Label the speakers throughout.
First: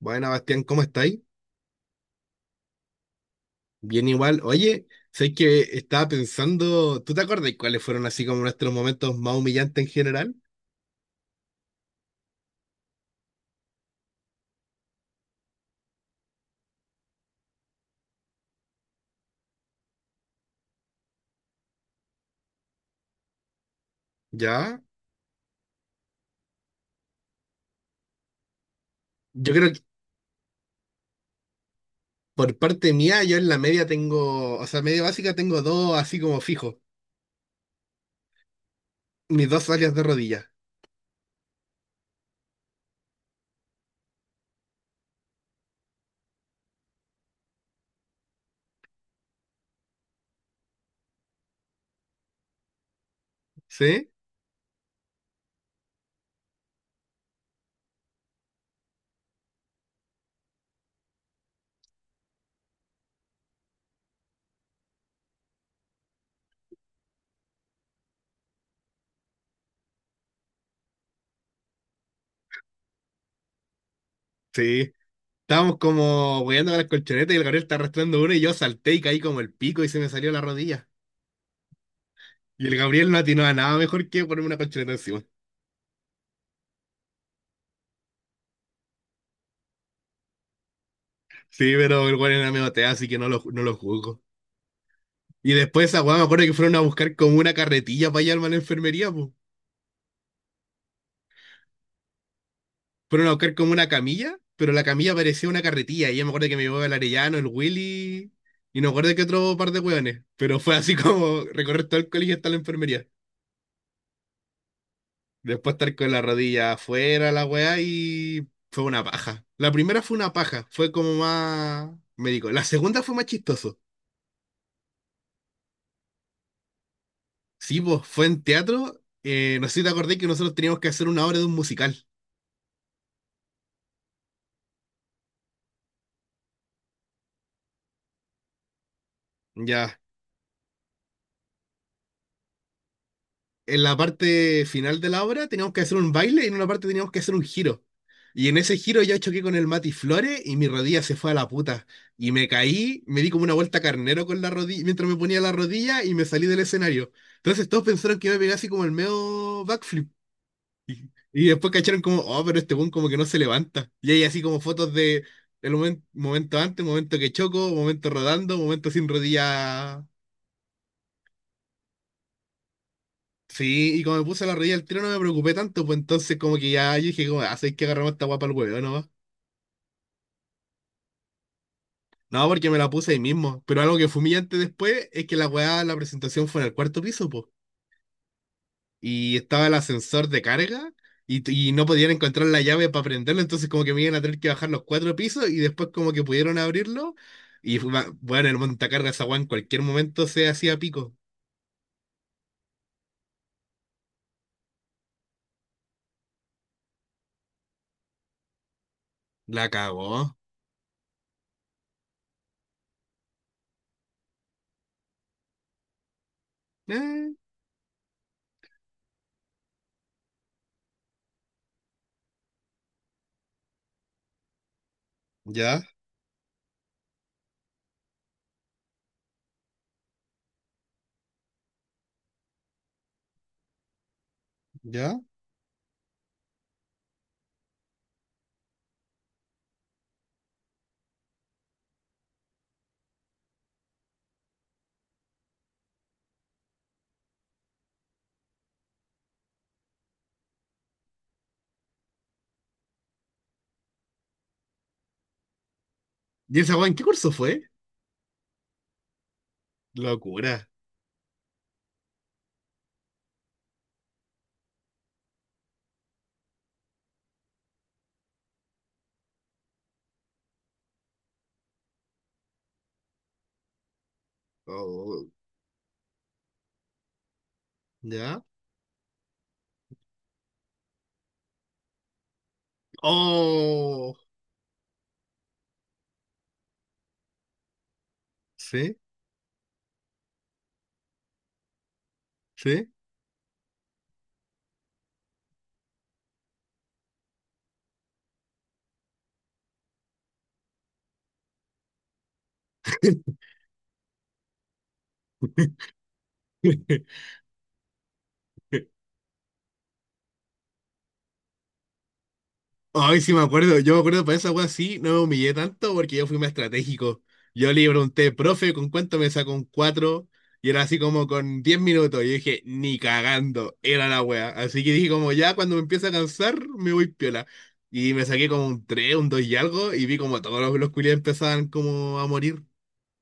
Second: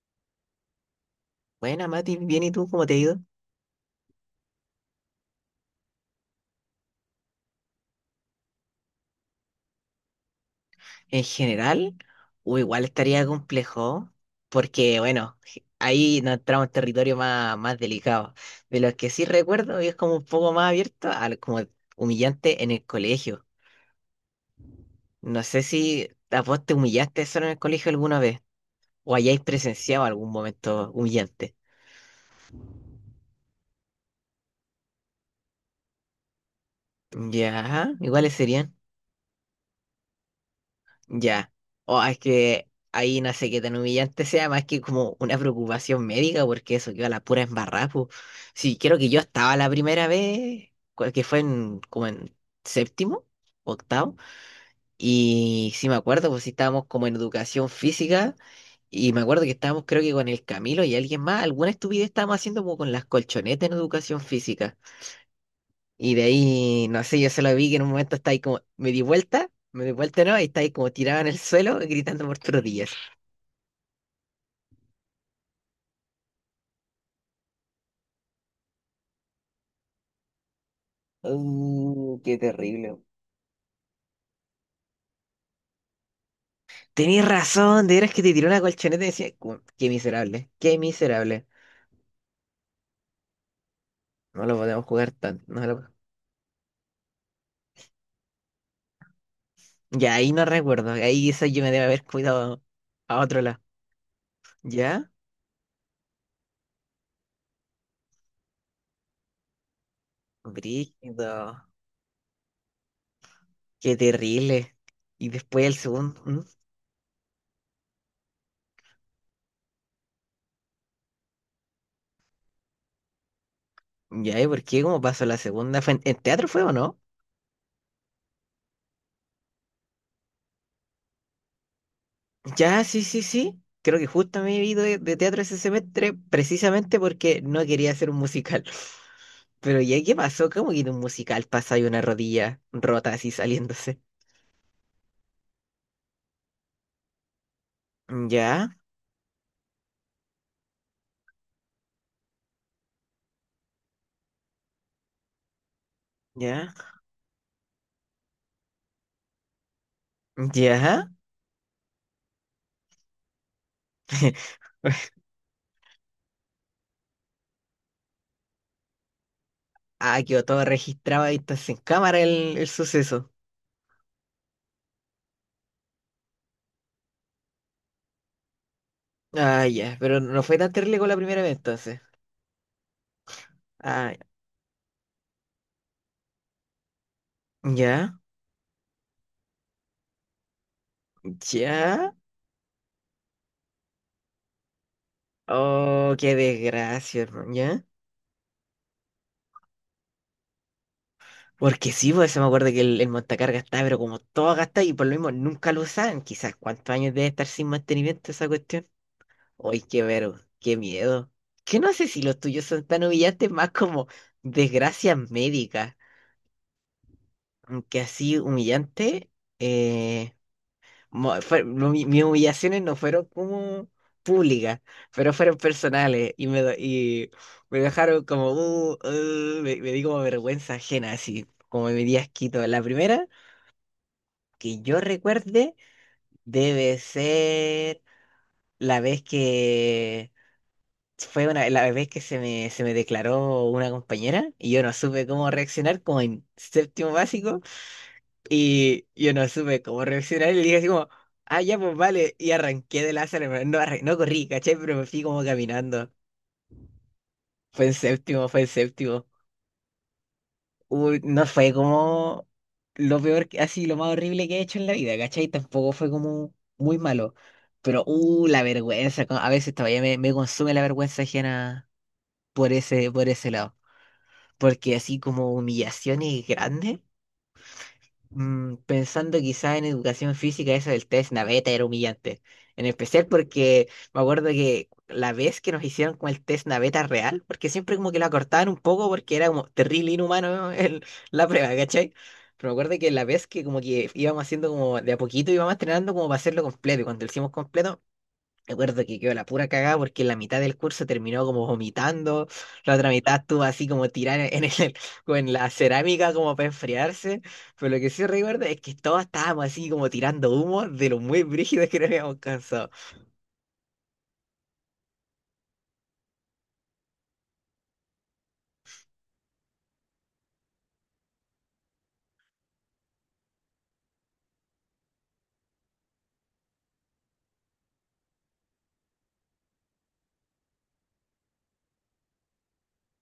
Speaker 1: Bueno, Bastián, ¿cómo estáis?
Speaker 2: Buena, Mati, bien, ¿y tú cómo te ha ido?
Speaker 1: Bien igual. Oye, sé que estaba pensando, ¿tú te acordás cuáles fueron así como nuestros momentos más humillantes en general?
Speaker 2: En general, o igual estaría complejo, porque bueno, ahí nos entramos en territorio más delicado. De los que sí recuerdo, y es como un poco más abierto, como humillante en el colegio.
Speaker 1: ¿Ya?
Speaker 2: No sé si a vos te humillaste solo en el colegio alguna vez, o hayáis
Speaker 1: Yo creo que
Speaker 2: presenciado algún momento humillante.
Speaker 1: por parte mía, yo en la media tengo, o sea, media básica tengo dos así como fijos,
Speaker 2: Ya, ¿cuáles serían?
Speaker 1: mis dos alias de rodilla.
Speaker 2: Ya. O es que ahí no sé qué tan humillante sea, más que como una preocupación médica, porque eso quedó a la pura embarrada. Po. Sí, creo que yo estaba la primera vez, que fue en, como en séptimo,
Speaker 1: ¿Sí?
Speaker 2: octavo, y sí me acuerdo, pues sí estábamos como en educación física, y me acuerdo que estábamos creo que con el Camilo y alguien más, alguna estupidez estábamos haciendo como con las colchonetas en educación física. Y de ahí, no sé, yo solo vi que en un momento está ahí como, me di vuelta, ¿no? Y está ahí como tirado en el suelo gritando por todos días.
Speaker 1: Sí. Estábamos como hueando con las colchonetas y el Gabriel está arrastrando uno y yo salté y caí como el pico y se me salió la rodilla.
Speaker 2: Qué
Speaker 1: Y el
Speaker 2: terrible.
Speaker 1: Gabriel no atinó a nada mejor que ponerme una colchoneta encima.
Speaker 2: Tenías razón, de veras que te tiró una colchoneta y decía, qué miserable, qué miserable.
Speaker 1: Sí, pero el güey era medio tea, así que no lo juzgo.
Speaker 2: No lo podemos jugar tanto.
Speaker 1: Y
Speaker 2: No
Speaker 1: después
Speaker 2: lo...
Speaker 1: esa weá me acuerdo que fueron a buscar como una carretilla para llevarme a la enfermería, pues.
Speaker 2: Ya ahí no recuerdo, ahí eso yo me debe haber cuidado a
Speaker 1: Fueron a
Speaker 2: otro
Speaker 1: buscar
Speaker 2: lado.
Speaker 1: como una camilla, pero la
Speaker 2: ¿Ya?
Speaker 1: camilla parecía una carretilla. Y yo me acuerdo que me llevó el Arellano, el Willy, y no me acuerdo que otro par de weones. Pero fue así
Speaker 2: Brígido,
Speaker 1: como recorrer todo el colegio hasta la enfermería.
Speaker 2: qué terrible. Y después el
Speaker 1: Después estar con
Speaker 2: segundo,
Speaker 1: la
Speaker 2: ¿mm?
Speaker 1: rodilla afuera, la weá, y fue una paja. La primera fue una paja, fue como más médico. La segunda fue más chistoso.
Speaker 2: ¿Ya? ¿Y por qué? ¿Cómo pasó la segunda? ¿Fue en teatro fue o no?
Speaker 1: Sí, pues fue en teatro. No sé si te acordé que nosotros teníamos que hacer una obra de un musical.
Speaker 2: Ya, sí, sí, sí. Creo que justo me he ido de teatro ese semestre precisamente porque no quería hacer un musical. Pero ya,
Speaker 1: Ya,
Speaker 2: ¿qué pasó? ¿Cómo que de un musical pasa y una rodilla rota así
Speaker 1: en la
Speaker 2: saliéndose?
Speaker 1: parte final de la obra teníamos que hacer un baile y en una parte teníamos que hacer un giro. Y en
Speaker 2: Ya,
Speaker 1: ese giro yo choqué con el Mati Flores y mi rodilla se fue a la puta. Y me caí, me di como una vuelta carnero con la rodilla mientras me ponía la rodilla y me salí del
Speaker 2: ya,
Speaker 1: escenario. Entonces todos pensaron que iba a pegar así como el medio backflip.
Speaker 2: ya.
Speaker 1: Y después cacharon como, oh, pero este buen como que no se levanta. Y hay así como fotos de el momento antes, momento que choco, momento rodando, momento sin rodilla.
Speaker 2: Ah, quedó todo registrado ahí entonces en cámara el suceso.
Speaker 1: Sí, y como me puse la rodilla al tiro no me preocupé tanto, pues entonces como que ya yo dije, como, "Ah, ¿sabes qué? Agarramos esta guapa al huevo, ¿no?".
Speaker 2: Ah, ya, pero no fue tan terrible como la primera vez entonces.
Speaker 1: No, porque me la puse ahí mismo. Pero algo que
Speaker 2: Ah,
Speaker 1: fue humillante después es que la weá, la presentación fue en el cuarto piso, pues.
Speaker 2: ya,
Speaker 1: Y estaba el ascensor de carga y no podían
Speaker 2: ya.
Speaker 1: encontrar la llave para prenderlo, entonces como que me iban a tener que bajar los 4 pisos y después como
Speaker 2: Oh,
Speaker 1: que
Speaker 2: qué
Speaker 1: pudieron abrirlo.
Speaker 2: desgracia, hermano,
Speaker 1: Y
Speaker 2: ¿ya?
Speaker 1: bueno, el montacargas esa weá en cualquier momento se hacía pico.
Speaker 2: Porque sí, pues se me acuerdo que el montacargas estaba, pero como todo gastado y por lo mismo nunca lo usaban. Quizás cuántos años debe estar sin mantenimiento esa cuestión.
Speaker 1: La
Speaker 2: Uy, qué
Speaker 1: cagó.
Speaker 2: vero, qué miedo. Que no sé si los tuyos son tan humillantes, más como desgracias médicas.
Speaker 1: Eh,
Speaker 2: Aunque así humillante, eh, no, mis humillaciones no fueron como públicas, pero fueron
Speaker 1: ya,
Speaker 2: personales y y me dejaron como, me di como vergüenza ajena, así como me di asquito. La primera, que yo
Speaker 1: ya.
Speaker 2: recuerde, debe ser la vez que la vez que se me declaró una compañera y yo no supe cómo reaccionar, como en séptimo básico, y yo no supe cómo reaccionar y le dije así como, ah, ya, pues vale, y arranqué de la sala, pero no, no corrí, ¿cachai? Pero me fui como caminando.
Speaker 1: ¿Y esa weá en qué curso fue?
Speaker 2: Fue en séptimo, fue en séptimo.
Speaker 1: Locura.
Speaker 2: Uy, no fue como lo peor, así lo más horrible que he hecho en la vida, ¿cachai? Tampoco fue como muy malo. Pero, la vergüenza, a veces todavía me consume la vergüenza ajena por ese lado. Porque así
Speaker 1: Oh.
Speaker 2: como humillaciones grandes.
Speaker 1: ¿Ya?
Speaker 2: Pensando quizá en educación física, eso del test naveta era humillante. En especial porque
Speaker 1: ¡Oh!
Speaker 2: me acuerdo que la vez que nos hicieron con el test naveta real, porque siempre como que lo acortaban un
Speaker 1: ¿Sí?
Speaker 2: poco porque era como terrible inhumano la prueba, ¿cachai? Pero me
Speaker 1: ¿Sí?
Speaker 2: acuerdo que la vez que como que íbamos haciendo como de a poquito, íbamos entrenando como para hacerlo completo. Y cuando lo hicimos completo, recuerdo que quedó la pura cagada porque la mitad del curso terminó como vomitando, la otra mitad estuvo así como tirada en el, como en la cerámica como para enfriarse, pero lo que sí recuerdo es que todos estábamos así como tirando humo de lo muy brígido que nos habíamos cansado.
Speaker 1: Ay, sí me acuerdo. Yo me acuerdo para esa wea sí, no me humillé tanto porque yo fui más estratégico. Yo le pregunté, profe, ¿con cuánto me sacó un 4? Y era así como con 10 minutos. Y yo dije, ni cagando, era la wea. Así que dije como ya cuando me empieza a cansar, me voy piola. Y me saqué como un 3 un 2 y algo, y vi como todos los culiados empezaban como a morir.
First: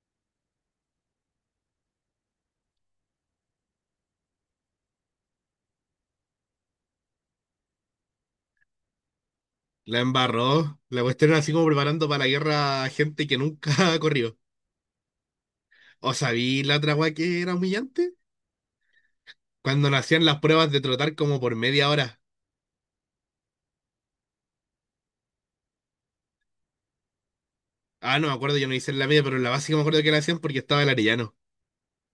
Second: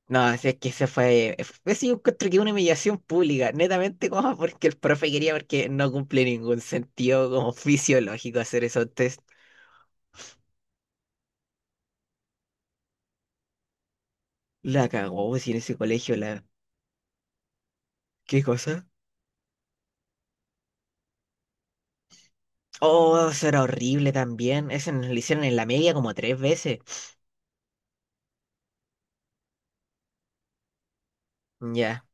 Speaker 2: No, así es que se fue, ese yo encuentro que una humillación pública, netamente como porque el profe quería, porque no cumple ningún sentido como fisiológico hacer esos test.
Speaker 1: La embarró. La cuestión era así como preparando para la guerra a gente que nunca corrió.
Speaker 2: La cagó, pues, si en ese
Speaker 1: ¿O
Speaker 2: colegio la...
Speaker 1: sabí la otra weá que era humillante?
Speaker 2: ¿Qué cosa?
Speaker 1: Cuando nos hacían las pruebas de trotar como por media hora.
Speaker 2: Oh, eso era horrible también. Ese nos lo hicieron en la media como tres veces.
Speaker 1: Ah, no me acuerdo, yo no hice en la media, pero en la básica me acuerdo que la hacían porque estaba el Arellano.
Speaker 2: Ya,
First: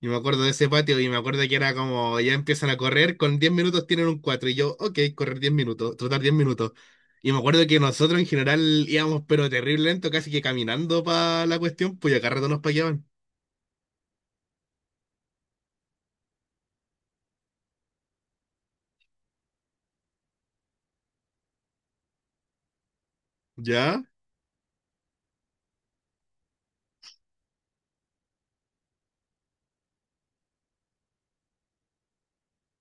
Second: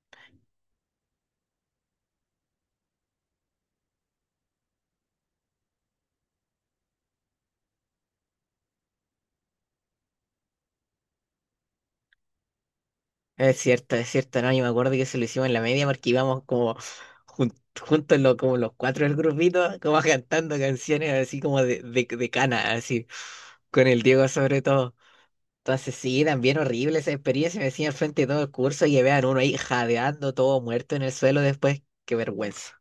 Speaker 1: Y me acuerdo de ese patio y me acuerdo que era como ya empiezan a correr, con 10 minutos tienen un cuatro. Y yo, ok, correr 10 minutos, trotar 10 minutos. Y me acuerdo que nosotros en general íbamos pero terrible lento, casi que caminando para la cuestión, pues ya cada rato nos paqueaban.
Speaker 2: es cierto, no, yo me acuerdo que se lo hicimos en la media porque íbamos como jun- juntos como los cuatro del grupito, como cantando canciones así como de, de cana, así, con el
Speaker 1: ¿Ya?
Speaker 2: Diego sobre todo. Entonces sí, también horrible esa experiencia, me decían al frente de todo el curso y vean uno ahí jadeando, todo muerto en el suelo después, qué vergüenza.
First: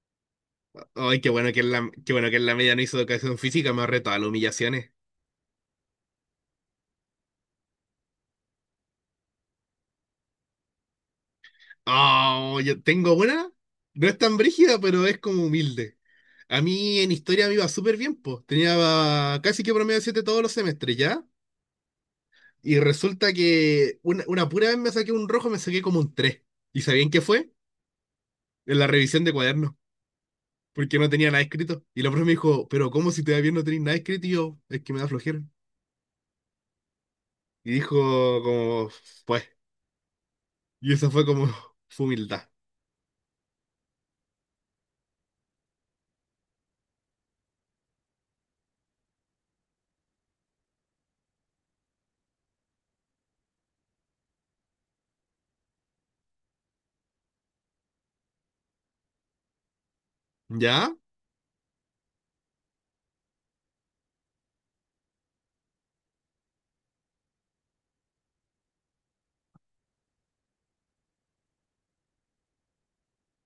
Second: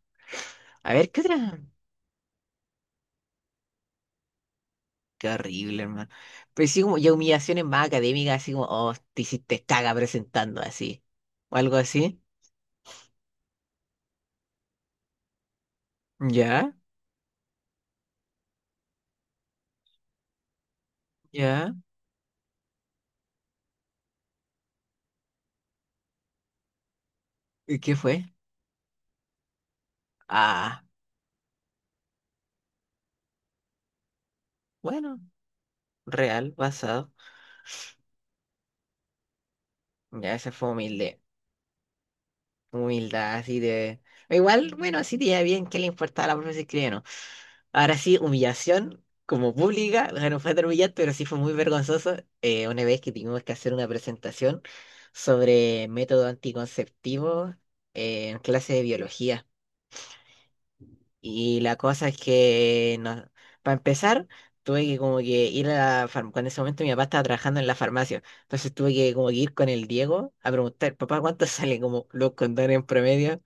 Speaker 2: A ver, ¿qué
Speaker 1: Ay,
Speaker 2: otra?
Speaker 1: qué bueno que en la media no hizo educación física, me ahorré todas las humillaciones.
Speaker 2: Qué horrible, hermano. Pero sí, como ya humillaciones más académicas, así como, oh, te hiciste caga presentando así. O algo así.
Speaker 1: Oh, yo tengo una. No es tan brígida, pero es como humilde. A
Speaker 2: Ya,
Speaker 1: mí en historia me iba súper bien, pues. Tenía casi que promedio 7 todos los semestres, ¿ya?
Speaker 2: ya.
Speaker 1: Y resulta que una pura vez me saqué un rojo, me saqué como un 3. ¿Y sabían qué fue?
Speaker 2: ¿Y qué fue?
Speaker 1: En la revisión de cuadernos,
Speaker 2: Ah,
Speaker 1: porque no tenía nada escrito. Y la profe me dijo, pero ¿cómo si te va bien no tenés nada escrito? Y yo, es que me da
Speaker 2: bueno,
Speaker 1: flojera.
Speaker 2: real, basado.
Speaker 1: Y dijo, como, pues.
Speaker 2: Ya, esa fue
Speaker 1: Y eso
Speaker 2: humilde.
Speaker 1: fue como su humildad.
Speaker 2: Humildad, así de. Igual, bueno, así te iba bien, ¿qué le importaba a la profesora si escribía o no? Ahora sí, humillación como pública, o sea, no fue tan humillante, pero sí fue muy vergonzoso, una vez que tuvimos que hacer una presentación sobre método anticonceptivo, en clase de biología.
Speaker 1: ¿Ya?
Speaker 2: Y la cosa es que, no, para empezar, tuve que como que ir a la farmacia, en ese momento mi papá estaba trabajando en la farmacia, entonces tuve que como que ir con el Diego a preguntar, papá, ¿cuánto salen como los condones en promedio?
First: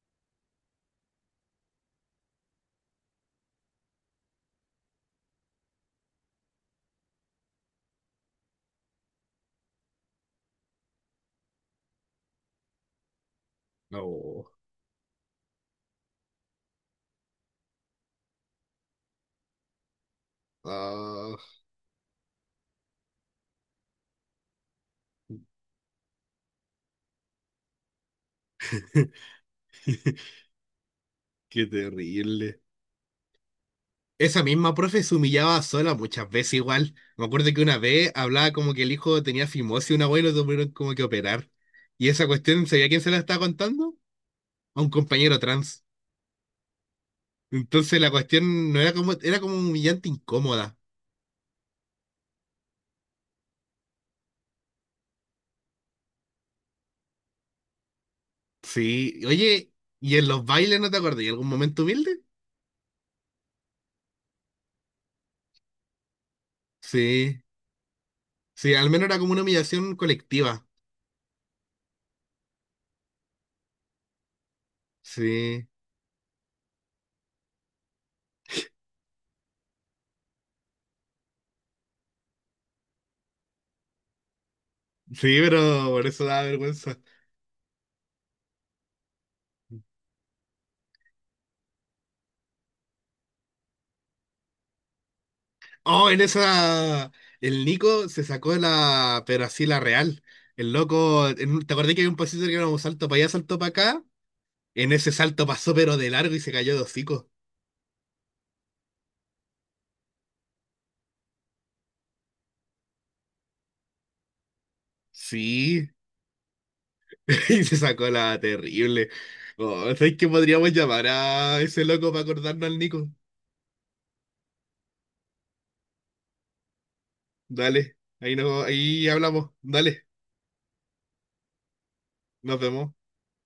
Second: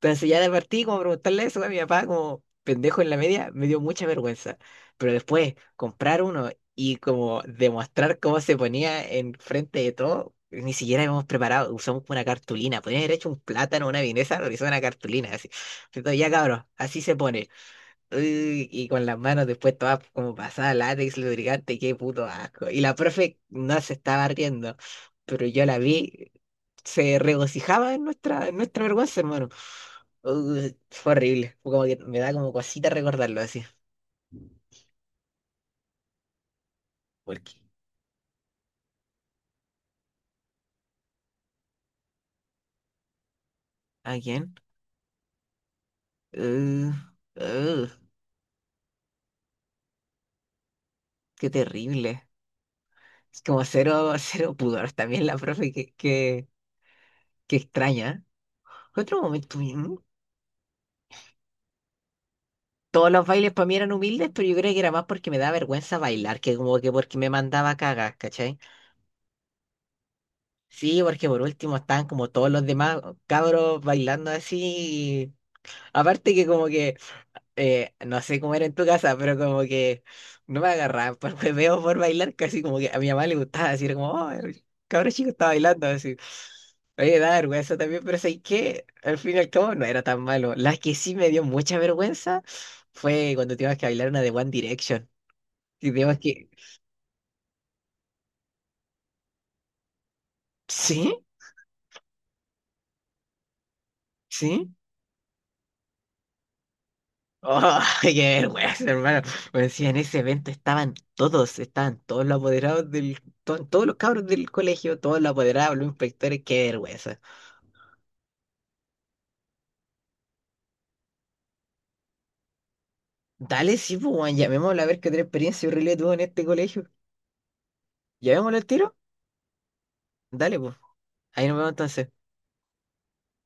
Speaker 2: Entonces ya de partí como preguntarle eso a mi papá como pendejo en la media, me dio mucha vergüenza. Pero después comprar uno y como demostrar cómo se ponía en frente de todo, ni siquiera habíamos preparado, usamos una cartulina, podrían haber hecho un plátano, una vienesa,
Speaker 1: No.
Speaker 2: lo hizo una cartulina así. Entonces ya cabros, así se pone. Uy, y con las manos después todas como pasada látex,
Speaker 1: Ah,
Speaker 2: lubricante, qué puto asco. Y la profe no se estaba riendo, pero yo la vi, se regocijaba en nuestra vergüenza, hermano. Fue horrible.
Speaker 1: qué
Speaker 2: Fue como que me da como
Speaker 1: terrible.
Speaker 2: cosita recordarlo así.
Speaker 1: Esa misma profe se humillaba sola muchas veces igual. Me acuerdo que una vez hablaba como que el hijo tenía fimosis y una abuela lo tuvieron como que operar. Y esa cuestión, ¿sabía quién se la estaba contando?
Speaker 2: ¿A quién?
Speaker 1: A un compañero trans.
Speaker 2: Uh, uh,
Speaker 1: Entonces la cuestión no era como, era como humillante incómoda.
Speaker 2: Qué terrible. Es como cero, cero pudor también la profe, que extraña. Otro
Speaker 1: Sí,
Speaker 2: momento,
Speaker 1: oye, ¿y en los bailes no te acordás? ¿Y algún momento humilde?
Speaker 2: todos los bailes para mí eran humildes, pero yo creo que era más porque me da vergüenza bailar, que como que porque me
Speaker 1: Sí,
Speaker 2: mandaba a cagar, ¿cachai?
Speaker 1: sí, al menos era como una humillación colectiva.
Speaker 2: Sí, porque por último estaban como todos los demás cabros bailando así.
Speaker 1: Sí,
Speaker 2: Aparte que como que no sé cómo era en tu casa, pero como que no me agarraban por hueveo, por bailar, casi como que a mi mamá le gustaba, así era como, oh, el cabro chico
Speaker 1: sí,
Speaker 2: está
Speaker 1: pero
Speaker 2: bailando,
Speaker 1: por
Speaker 2: así.
Speaker 1: eso da vergüenza.
Speaker 2: Oye, da vergüenza también, pero ¿sabes qué? Al fin y al cabo no era tan malo. La que sí me dio mucha vergüenza fue cuando tuvimos que bailar una de One Direction. Y
Speaker 1: Oh,
Speaker 2: tuvimos
Speaker 1: en
Speaker 2: que...
Speaker 1: esa. El Nico se sacó la. Pero así la real. El
Speaker 2: ¿Sí?
Speaker 1: loco. ¿Te acordás que había un pasito que era un salto para allá, salto para acá?
Speaker 2: ¿Sí?
Speaker 1: En ese salto pasó, pero de largo y se cayó de hocico.
Speaker 2: ¡Oh, qué vergüenza, hermano! Me decía, en ese evento estaban todos los apoderados del... todos los cabros del colegio, todos los apoderados, los
Speaker 1: Sí,
Speaker 2: inspectores, qué vergüenza.
Speaker 1: y se sacó la terrible. Oh, ¿sabes qué podríamos llamar a ese loco para acordarnos al Nico?
Speaker 2: Dale, sí, pues, weón, llamémoslo a ver qué otra experiencia horrible tuvo en este colegio.
Speaker 1: Dale. Ahí,
Speaker 2: ¿Llamémoslo
Speaker 1: no,
Speaker 2: al tiro?
Speaker 1: ahí hablamos. Dale.
Speaker 2: Dale, pues. Ahí nos vemos entonces.
Speaker 1: Nos vemos.